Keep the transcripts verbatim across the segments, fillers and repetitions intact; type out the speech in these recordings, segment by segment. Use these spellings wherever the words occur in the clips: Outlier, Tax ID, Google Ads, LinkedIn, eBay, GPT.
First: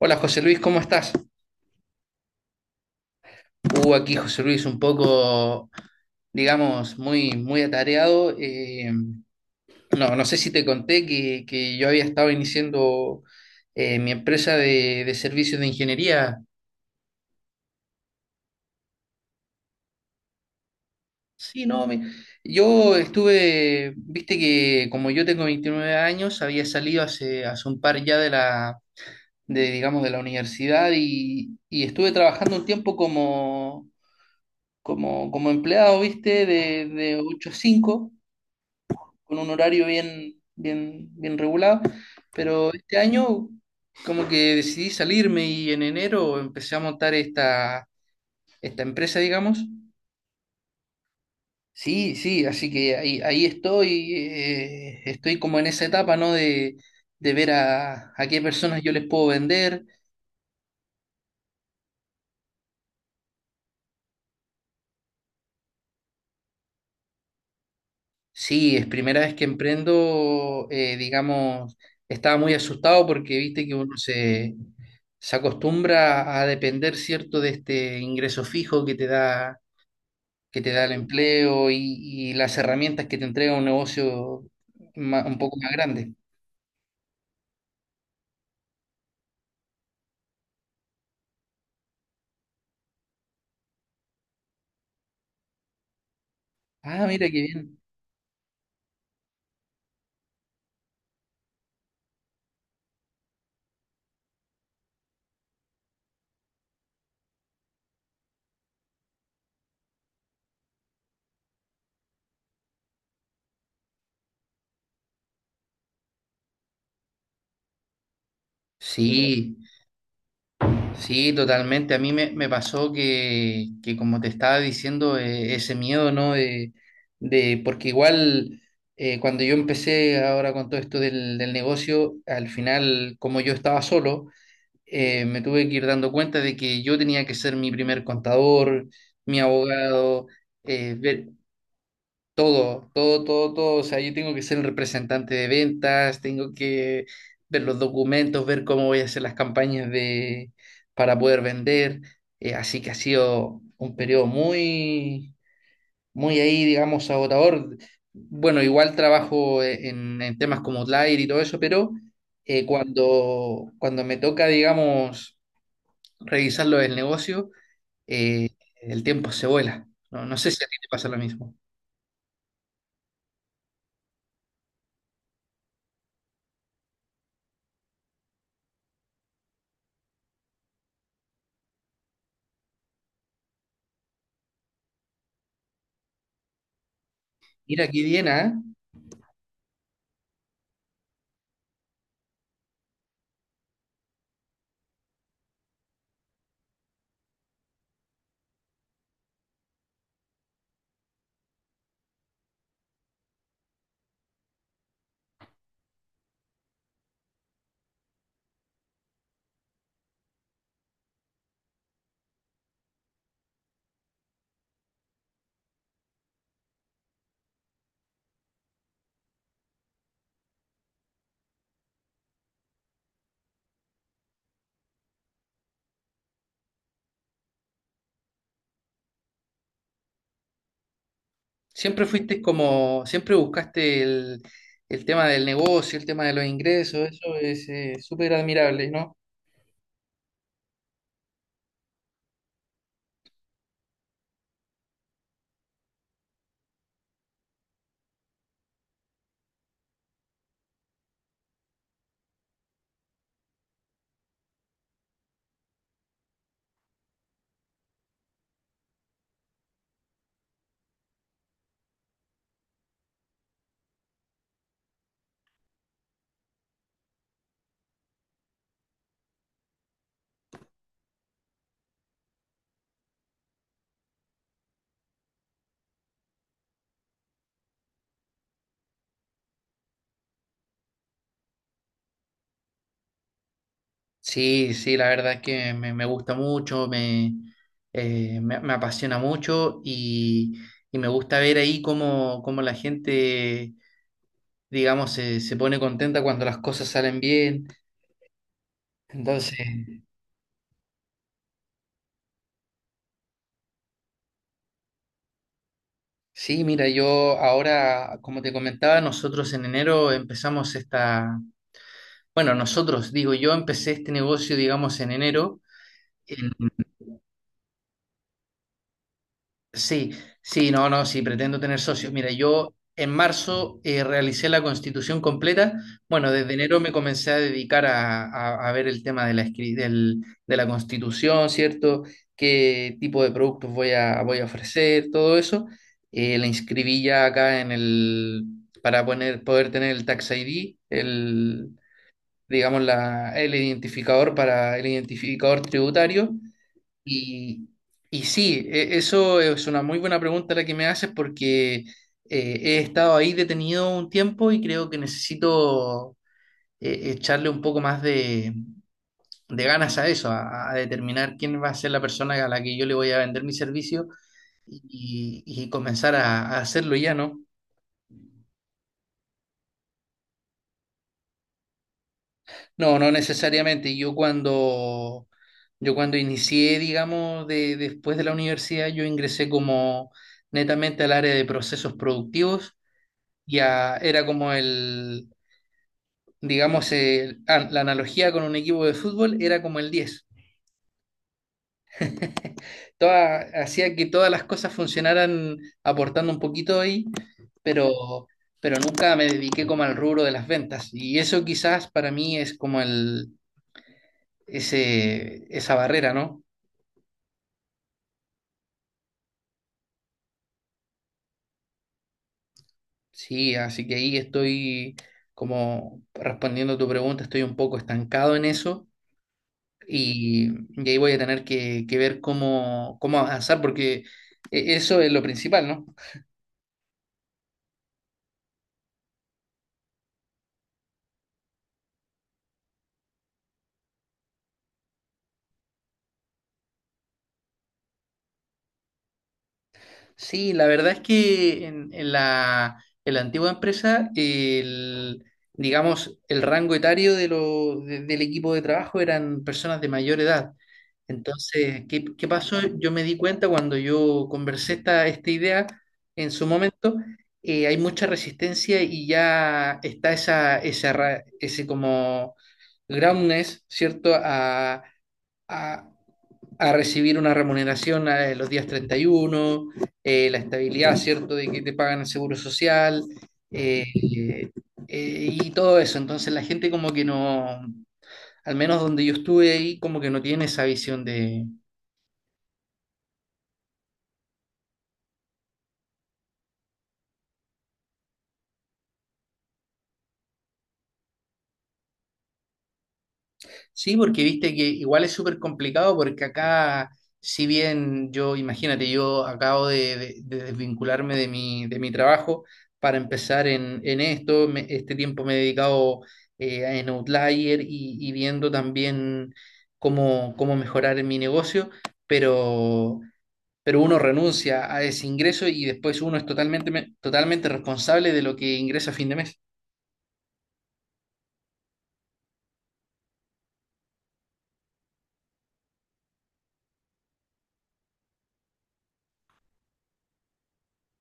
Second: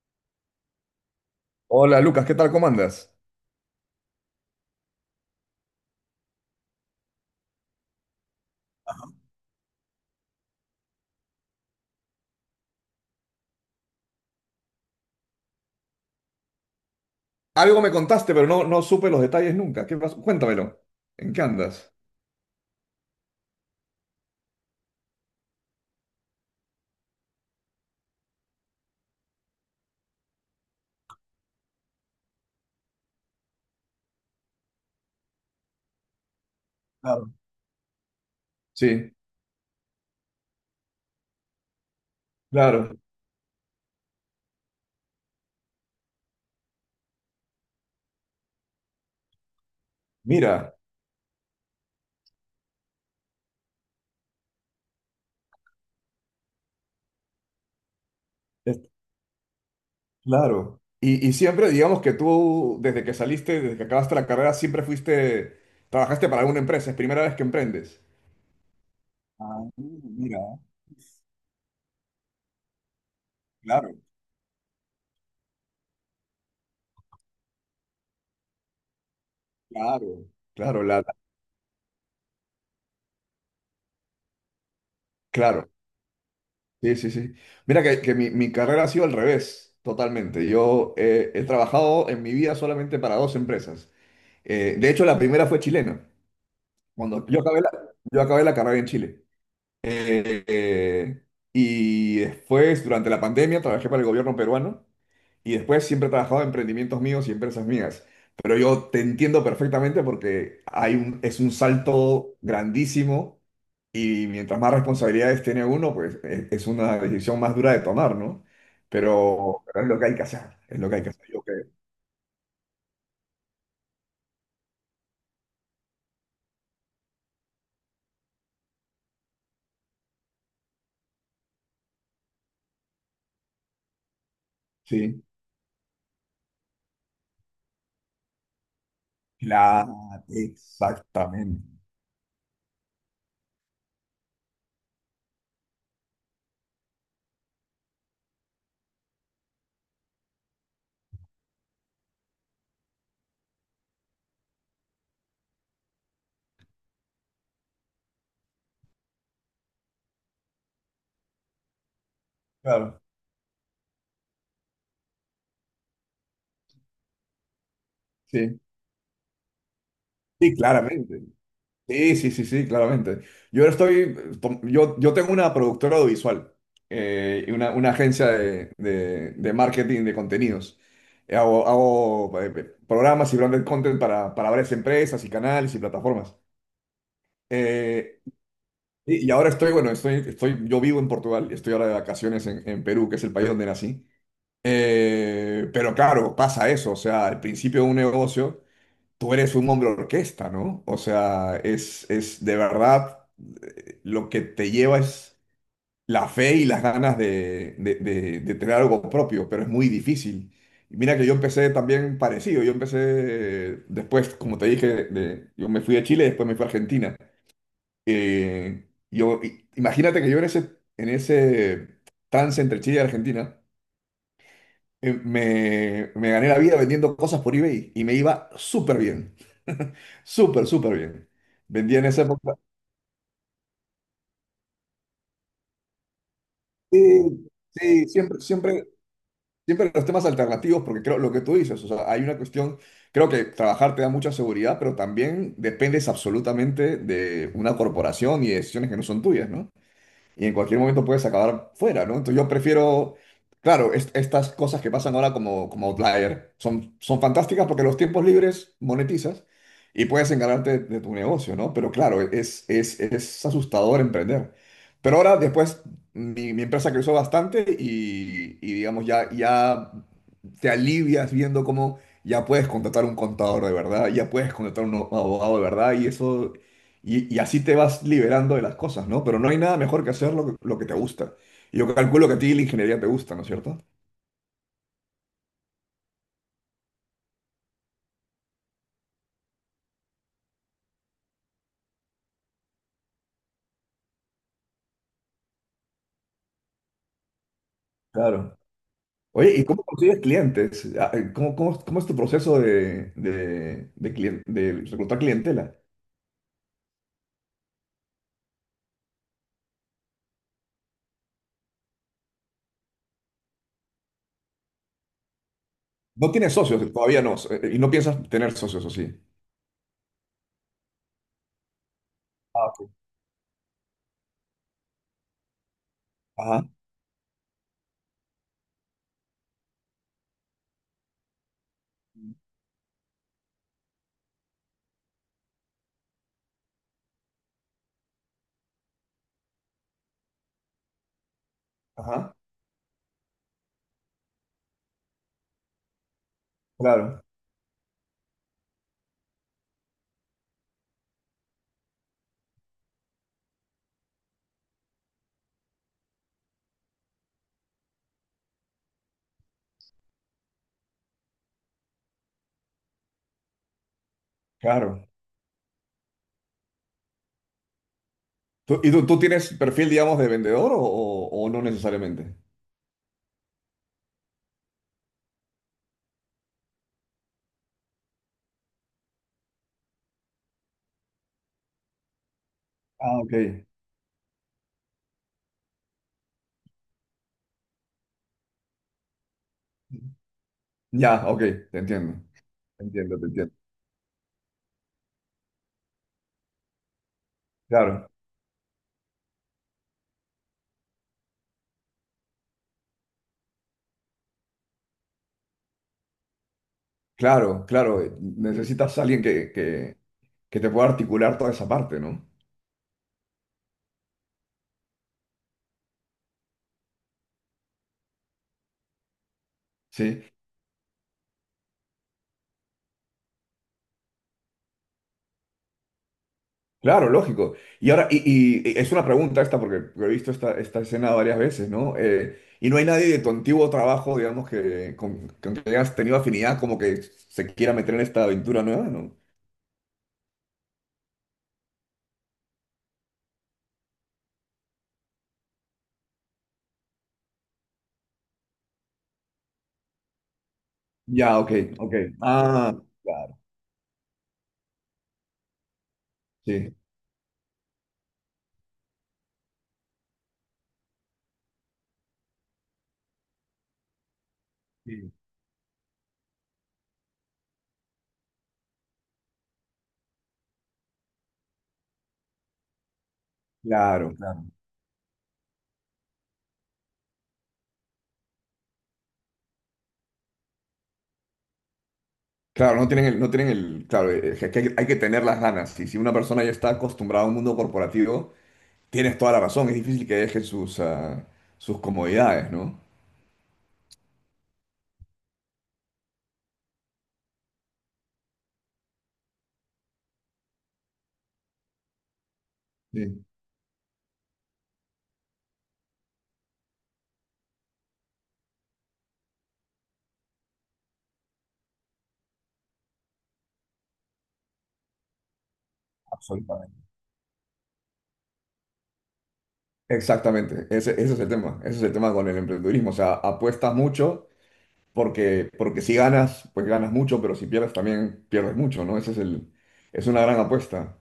Hola José Luis, ¿cómo estás? Hola Lucas, ¿qué tal? ¿Cómo andas? Uh, aquí José Luis un poco, digamos, muy, muy atareado. Eh, no, no sé si te conté que, que yo había estado iniciando eh, mi empresa de, de servicios de ingeniería. Algo me contaste, pero no, no supe los detalles nunca. ¿Qué pasó? Cuéntamelo. ¿En qué Sí, no, andas? me- yo estuve, viste que como yo tengo veintinueve años, había salido hace, hace un par ya de la, de, digamos, de la universidad y, y estuve trabajando un tiempo como, como, como empleado, viste, de, de Claro. ocho a cinco, Sí, con un horario bien, bien, bien regulado, pero este claro. año como que decidí salirme y en enero empecé a montar esta, esta empresa, digamos. Mira, Sí, sí, así que ahí, ahí estoy, eh, estoy como en esa etapa, ¿no? De, de ver a, a qué personas es- yo les puedo vender. claro. Y, y siempre, digamos que tú, desde que saliste, desde que acabaste la carrera, siempre fuiste, trabajaste para alguna empresa. Es primera vez que emprendes. Sí, es primera vez que Ah, mira, emprendo, eh, digamos, estaba muy asustado porque viste que claro, uno se, se acostumbra a depender, ¿cierto?, de este ingreso fijo que te da claro, que te claro, da el la- la- empleo y, y las herramientas que te entrega un negocio ma- un poco claro. más grande. Sí, sí, sí. Mira que, que mi, mi carrera ha sido al revés, totalmente. Yo eh, he trabajado en mi vida solamente para dos empresas. Eh, de hecho, la primera fue chilena. Ah, Cuando mira qué yo acabé la, bien. Yo acabé la carrera en Chile. Eh, eh, y después, durante la pandemia, trabajé para el gobierno peruano y después siempre he trabajado en emprendimientos míos y empresas mías. Pero yo te entiendo perfectamente porque hay un, es un salto grandísimo y mientras más responsabilidades tiene uno, pues es, es una decisión más dura de tomar, ¿no? Sí, Pero, pero es lo que hay que hacer, es lo que hay que hacer, sí, yo creo. totalmente. A mí me, me pasó que, que, como te estaba diciendo, eh, ese miedo, ¿no? De, de- porque igual eh, cuando yo empecé ahora con todo esto del, del negocio, al final, como yo estaba solo, Sí, eh, me tuve que ir dando cuenta de que yo tenía que ser mi primer contador, mi claro, abogado, eh, ver, exactamente. todo, todo, todo, todo. O sea, yo tengo que ser el representante de ventas, tengo que ver los documentos, ver cómo voy a hacer las campañas de, para poder vender. Eh, así que ha sido un periodo muy, muy ahí, digamos, agotador. Bueno, igual trabajo e, en, en temas como Outlier y todo eso, pero eh, Claro. cuando, cuando me toca, digamos, revisarlo del negocio, eh, Sí, el tiempo se vuela. No, no sé sí, si a ti te pasa lo claramente. mismo. Sí, sí, sí, sí, claramente. Yo estoy, tom- yo, yo tengo una productora audiovisual eh, y una, una agencia de, de- de marketing de contenidos. Eh, Hago, hago, eh, eh, programas y branded content para, para varias empresas y canales y plataformas. Mira, qué Eh, bien, ¿ah? y, y ahora estoy, bueno, estoy, estoy, yo vivo en Portugal, estoy ahora de vacaciones en, en Perú, que es el país donde nací. Eh, pero claro, pasa eso, o sea, al principio de un negocio. Tú eres un hombre orquesta, ¿no? O sea, es, es de verdad eh, lo que te lleva es la fe y las ganas de, de- de- de tener algo propio, pero es muy difícil. Y mira que yo empecé también parecido, yo empecé eh, después, como te dije, de- yo me fui a Chile, después me fui a Argentina. Eh, yo, i- imagínate que yo en ese, en ese trance entre Chile y Argentina, eh, me, me gané la vida vendiendo cosas por eBay y me iba súper bien. Súper, súper bien. Vendía Siempre en esa fuiste época. como, siempre buscaste el, el tema del negocio, el tema de los ingresos, eso Sí, es eh, sí, súper siempre, siempre, admirable, ¿no? siempre los temas alternativos, porque creo lo que tú dices, o sea, hay una cuestión, creo que trabajar te da mucha seguridad, pero también dependes absolutamente de una corporación y de decisiones que no son tuyas, ¿no? Y en cualquier momento puedes acabar fuera, ¿no? Entonces yo prefiero, claro, es- estas cosas que pasan ahora como, como Outlier son, son fantásticas porque los tiempos libres monetizas y puedes encargarte de tu negocio, ¿no? Pero claro, es, es, es asustador emprender. Pero ahora después mi, mi empresa creció bastante y, y digamos ya, ya te alivias viendo cómo... Ya puedes contratar un contador de verdad, ya puedes contratar un abogado de verdad y eso y, y así te vas liberando de las cosas, ¿no? Pero no hay nada mejor que hacer lo que, lo que te gusta. Y yo calculo que a ti la ingeniería te gusta, ¿no es cierto? Sí, sí, la verdad es que me, me gusta mucho, me, eh, me, me apasiona mucho y, y me gusta ver ahí cómo, cómo la gente, digamos, se, se pone contenta cuando las cosas salen bien. Claro. Oye, Entonces, ¿y cómo consigues clientes? Ah, eh, ¿Cómo, cómo, cómo es tu proceso de, de, de, clien- de reclutar clientela? sí, mira, yo ahora, como te comentaba, nosotros en enero empezamos esta. Bueno, nosotros, digo, yo empecé este negocio, digamos, en enero. No En- tienes socios, todavía no, eh, y no piensas tener socios, ¿o sí? sí, sí, no, no, sí, pretendo tener socios. Mira, Ah, yo ok. en marzo eh, realicé la constitución completa. Bueno, desde Ajá, enero me comencé a dedicar a, a- a ver el tema de la, escri- del- de la constitución, ¿cierto? ¿Qué tipo de productos voy a, voy a ofrecer? Todo eso. Eh, la inscribí ya acá en el, para poner, poder tener el Tax I D, ajá, digamos, la, el identificador para el identificador tributario. claro, Y, y sí, e- eso es una muy buena pregunta la que me haces porque eh, he estado ahí detenido un tiempo y creo que necesito eh, echarle un poco más de, de ganas a eso, a, a determinar quién va a ser la persona a la que yo le voy a vender mi servicio claro. y, y comenzar a, a hacerlo ya, ¿no? ¿Tú- Y tú, tú tienes perfil, digamos, de vendedor o, o- o no necesariamente? No, no necesariamente. Yo cuando, yo cuando inicié, digamos, de, después de la universidad, yo ingresé como netamente al área de procesos productivos. Ah, ok. Ya era como el, digamos, el- ah, la analogía con un equipo de fútbol era como el diez. Ya, ok, te entiendo. Te entiendo, te Toda- entiendo. Hacía que todas las cosas funcionaran aportando un poquito ahí, pero, Claro. pero nunca me dediqué como al rubro de las ventas. Y eso quizás para mí es como el, ese, esa barrera, ¿no? Claro, claro, eh, necesitas a alguien que, que, que te pueda articular toda esa parte, ¿no? Sí, así que ahí estoy como respondiendo tu pregunta, estoy un poco estancado en eso Sí, y, y ahí voy a tener que, que ver cómo, cómo avanzar porque e- eso es lo principal, ¿no? claro, lógico. Y ahora, y, y- y es una pregunta esta, porque he visto esta, esta escena varias veces, ¿no? Eh, y no hay nadie de tu antiguo trabajo, digamos, que con, con que hayas tenido afinidad, como que se quiera meter en esta aventura nueva, ¿no? Sí, la verdad es que en, en la, en la antigua empresa, el, digamos, el rango etario de lo- de- del equipo de trabajo eran personas de mayor edad. Ya, ok, Entonces, ok. ¿qué, qué pasó? Ah, Yo me di claro, cuenta cuando yo conversé esta, esta idea en su sí. momento, eh, hay mucha resistencia y ya está esa, esa ra- ese como groundness, ¿cierto? A, Sí. a- a recibir una remuneración a los días treinta y uno, eh, la estabilidad, ¿cierto?, de que te pagan el seguro social, eh, Claro, claro. eh, y todo eso. Entonces la gente como que no, al menos donde yo estuve ahí, como que no tiene esa visión de… Claro, no tienen el, no tienen el, claro, eh, que hay, hay que tener las ganas. Y si una persona ya está acostumbrada a un mundo corporativo. Tienes toda la razón, es difícil que dejen sus, ah, sus comodidades, ¿no? Sí, porque viste que igual es súper complicado porque acá, si bien yo, imagínate, yo acabo de, de- de desvincularme de mi, de mi trabajo para Sí. empezar en, en esto, me- este tiempo me he dedicado eh, a- en Outlier y, y viendo también cómo, cómo mejorar en mi negocio, pero, pero uno renuncia a ese ingreso y después uno es totalmente, Absolutamente. me- totalmente responsable de lo que ingresa a fin de mes. Exactamente, ese, ese es el tema, ese es el tema con el emprendedurismo, o sea, apuestas mucho porque, porque si ganas, pues ganas mucho, pero si pierdes también pierdes mucho, ¿no? Ese es el, es una gran apuesta.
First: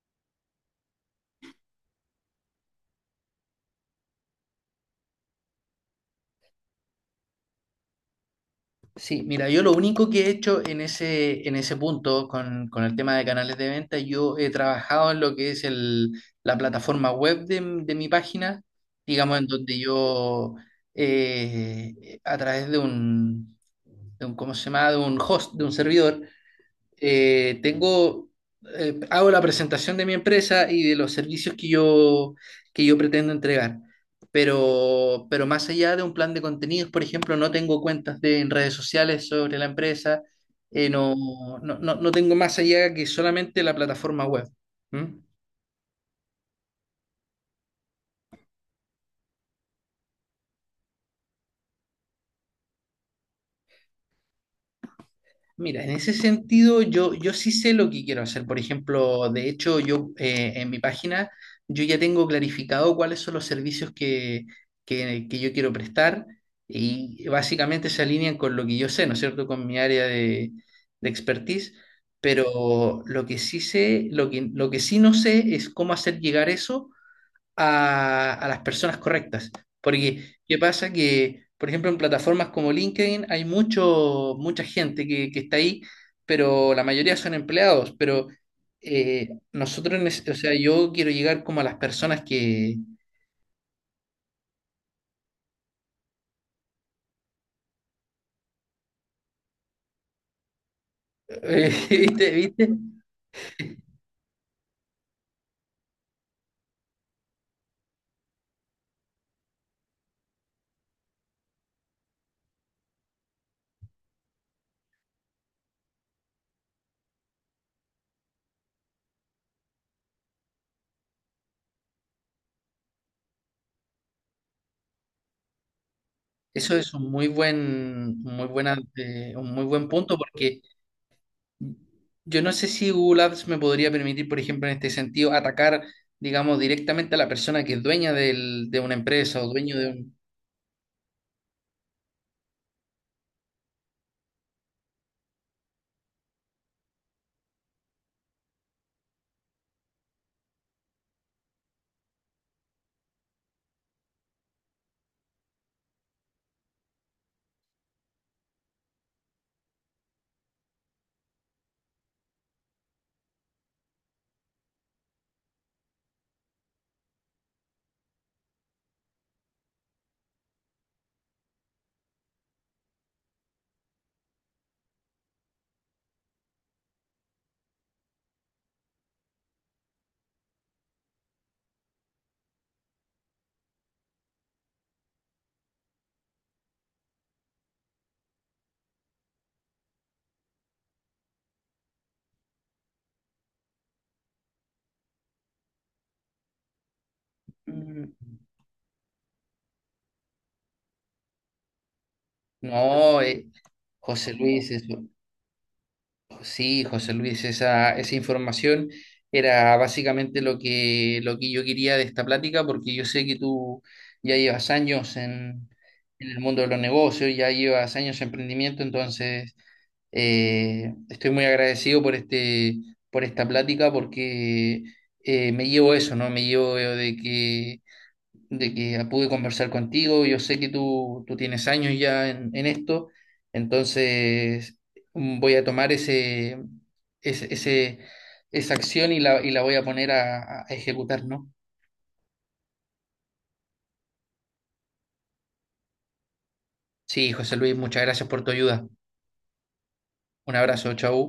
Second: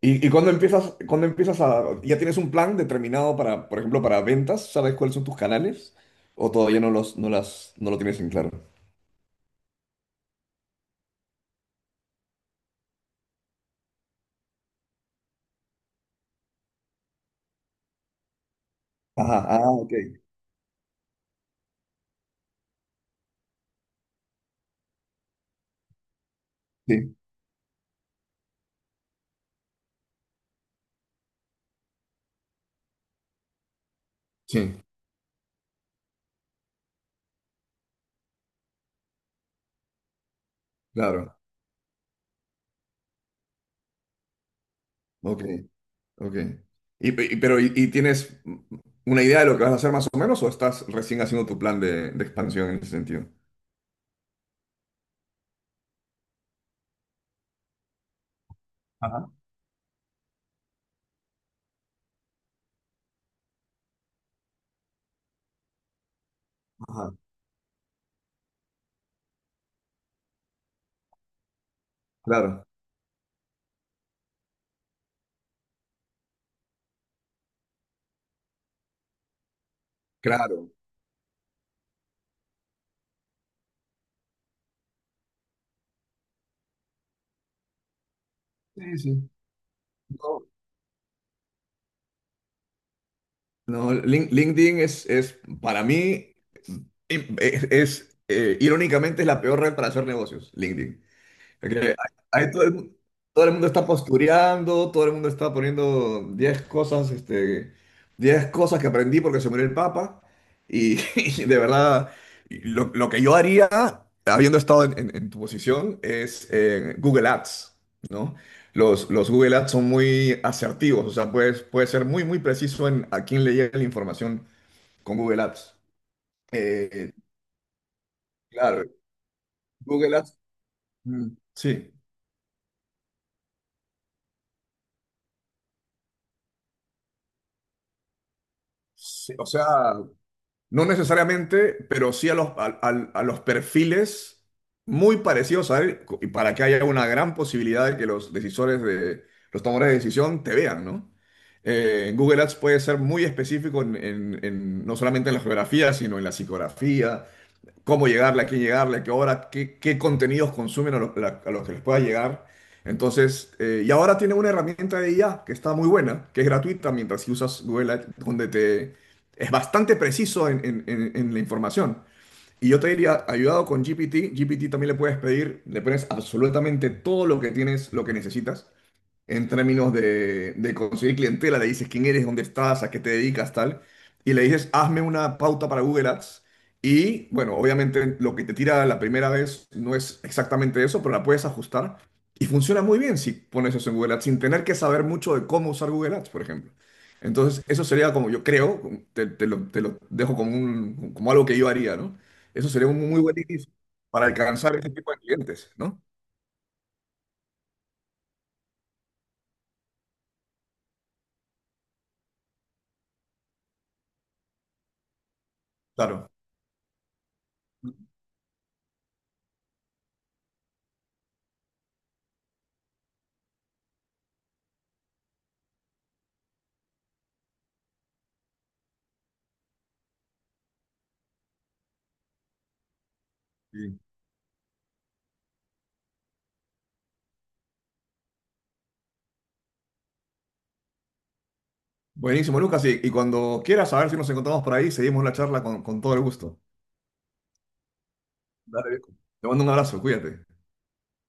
Y, y cuando empiezas, cuando empiezas a, ya tienes un plan determinado para, por ejemplo, para ventas, ¿sabes cuáles son tus canales? ¿O todavía no los, no las, no lo tienes en claro? Sí, mira, yo lo único que he hecho en ese, en ese punto con, con el tema de canales de venta, yo he trabajado en lo que es el, la plataforma web de, m- de mi página, digamos, Ajá, en ah, donde ok, yo, eh, a través de un, de un, ¿cómo se llama?, de un host, de un servidor, sí, eh, tengo, eh, hago la presentación de mi empresa y de los servicios que yo, que yo pretendo entregar. sí. Pero, pero más allá de un plan de contenidos, por ejemplo, no tengo cuentas de, en redes sociales sobre la empresa, eh, no, Claro, no, no, no tengo más allá que solamente la plataforma web. ¿Mm? ok. Ok. ¿Y, pe- y- pero, y, y tienes una idea de lo que vas a hacer más o menos o estás recién haciendo tu plan de, de expansión en ese sentido? Mira, en ese sentido yo, yo sí sé lo que quiero hacer. Por ejemplo, Ajá. de hecho, yo eh, en mi página yo ya tengo clarificado cuáles son los servicios que, que, que yo quiero prestar Ajá. y básicamente se alinean con lo que yo sé, ¿no es cierto?, con mi área de, de expertise. Claro, Pero lo que sí sé, lo que, lo que sí no sé es cómo hacer llegar eso a, a las personas correctas. Porque, ¿qué claro. pasa? Que, por ejemplo, en plataformas como LinkedIn hay mucho, mucha gente que, que está ahí, pero la mayoría son empleados. Pero Sí, eh, sí. nosotros, nece- o No, sea, yo quiero llegar como a las personas que… no, Lin- LinkedIn es, es para mí, es, es, eh, irónicamente, es la peor red para hacer negocios, LinkedIn. Porque ¿viste? ahí todo ¿Viste? el, mu- todo el mundo está postureando, todo el mundo está poniendo diez cosas, este, diez cosas que aprendí porque se murió el Papa. Y, y de verdad, lo, lo que yo haría, habiendo estado en, en- en tu posición, es eh, Google Ads, ¿no? Los, los Google Ads son muy asertivos, o sea, puedes, puedes ser muy, muy preciso en a quién le llega la información con Google Ads. Eso es un Eh, muy buen, muy buena, claro, eh, un muy buen Google punto Ads, porque mm, sí. yo no sé si Google Ads me podría permitir, por ejemplo, en este sentido, atacar, digamos, directamente a la persona que es dueña del- de una Sí, empresa o o sea, dueño de un… no necesariamente, pero sí a los, al- al- a los perfiles muy parecidos a él, co- y para que haya una gran posibilidad de que los decisores de los tomadores de decisión te vean, ¿no? Eh, Google Ads puede ser muy específico en, en- en- no solamente en la geografía, sino en la psicografía, cómo llegarle, a quién llegarle, a qué hora, qué, qué contenidos consumen a los, la- a los que les pueda llegar. Entonces, eh, y ahora tiene una herramienta de I A que está muy buena, que es gratuita mientras si usas Google Ads, donde te es bastante preciso en, en- en- en la información. Y yo te diría, ayudado con G P T. G P T también le puedes pedir, le pones absolutamente todo lo que tienes, lo que necesitas, en términos de, de conseguir clientela, le dices quién eres, dónde estás, a qué te dedicas, tal, y le dices, hazme una pauta para Google Ads. Y bueno, obviamente lo que te tira la primera vez no es exactamente eso, pero la puedes ajustar. Y funciona muy bien si pones eso en Google Ads, sin tener que saber mucho de cómo usar Google Ads, por ejemplo. Entonces, eso Mm. sería como yo creo, te, te lo, te lo dejo como, un, como algo que yo haría, ¿no? Eso sería un No, muy buen eh, inicio para José Luis, alcanzar ese eso- tipo de clientes, ¿no? Sí, José Luis, esa, esa información era básicamente lo que, lo que yo quería de esta plática, porque yo sé que tú ya llevas años en, Claro. en el mundo de los negocios, ya llevas años en emprendimiento, entonces… Eh, estoy muy agradecido por este, por esta plática porque eh, me llevo eso, ¿no? Me llevo eh, de que, de que pude conversar contigo. Yo sé que tú, tú tienes años ya en, en esto, Sí. entonces mm, voy a tomar ese, ese, ese- esa acción y la, y la voy a poner a, a ejecutar, ¿no? Buenísimo, Lucas. Y, y cuando quieras saber si nos encontramos por ahí, seguimos la charla con, con todo el gusto. Sí, José Luis, muchas gracias por tu ayuda. Dale, viejo. Te mando un abrazo, cuídate. Un abrazo, chau.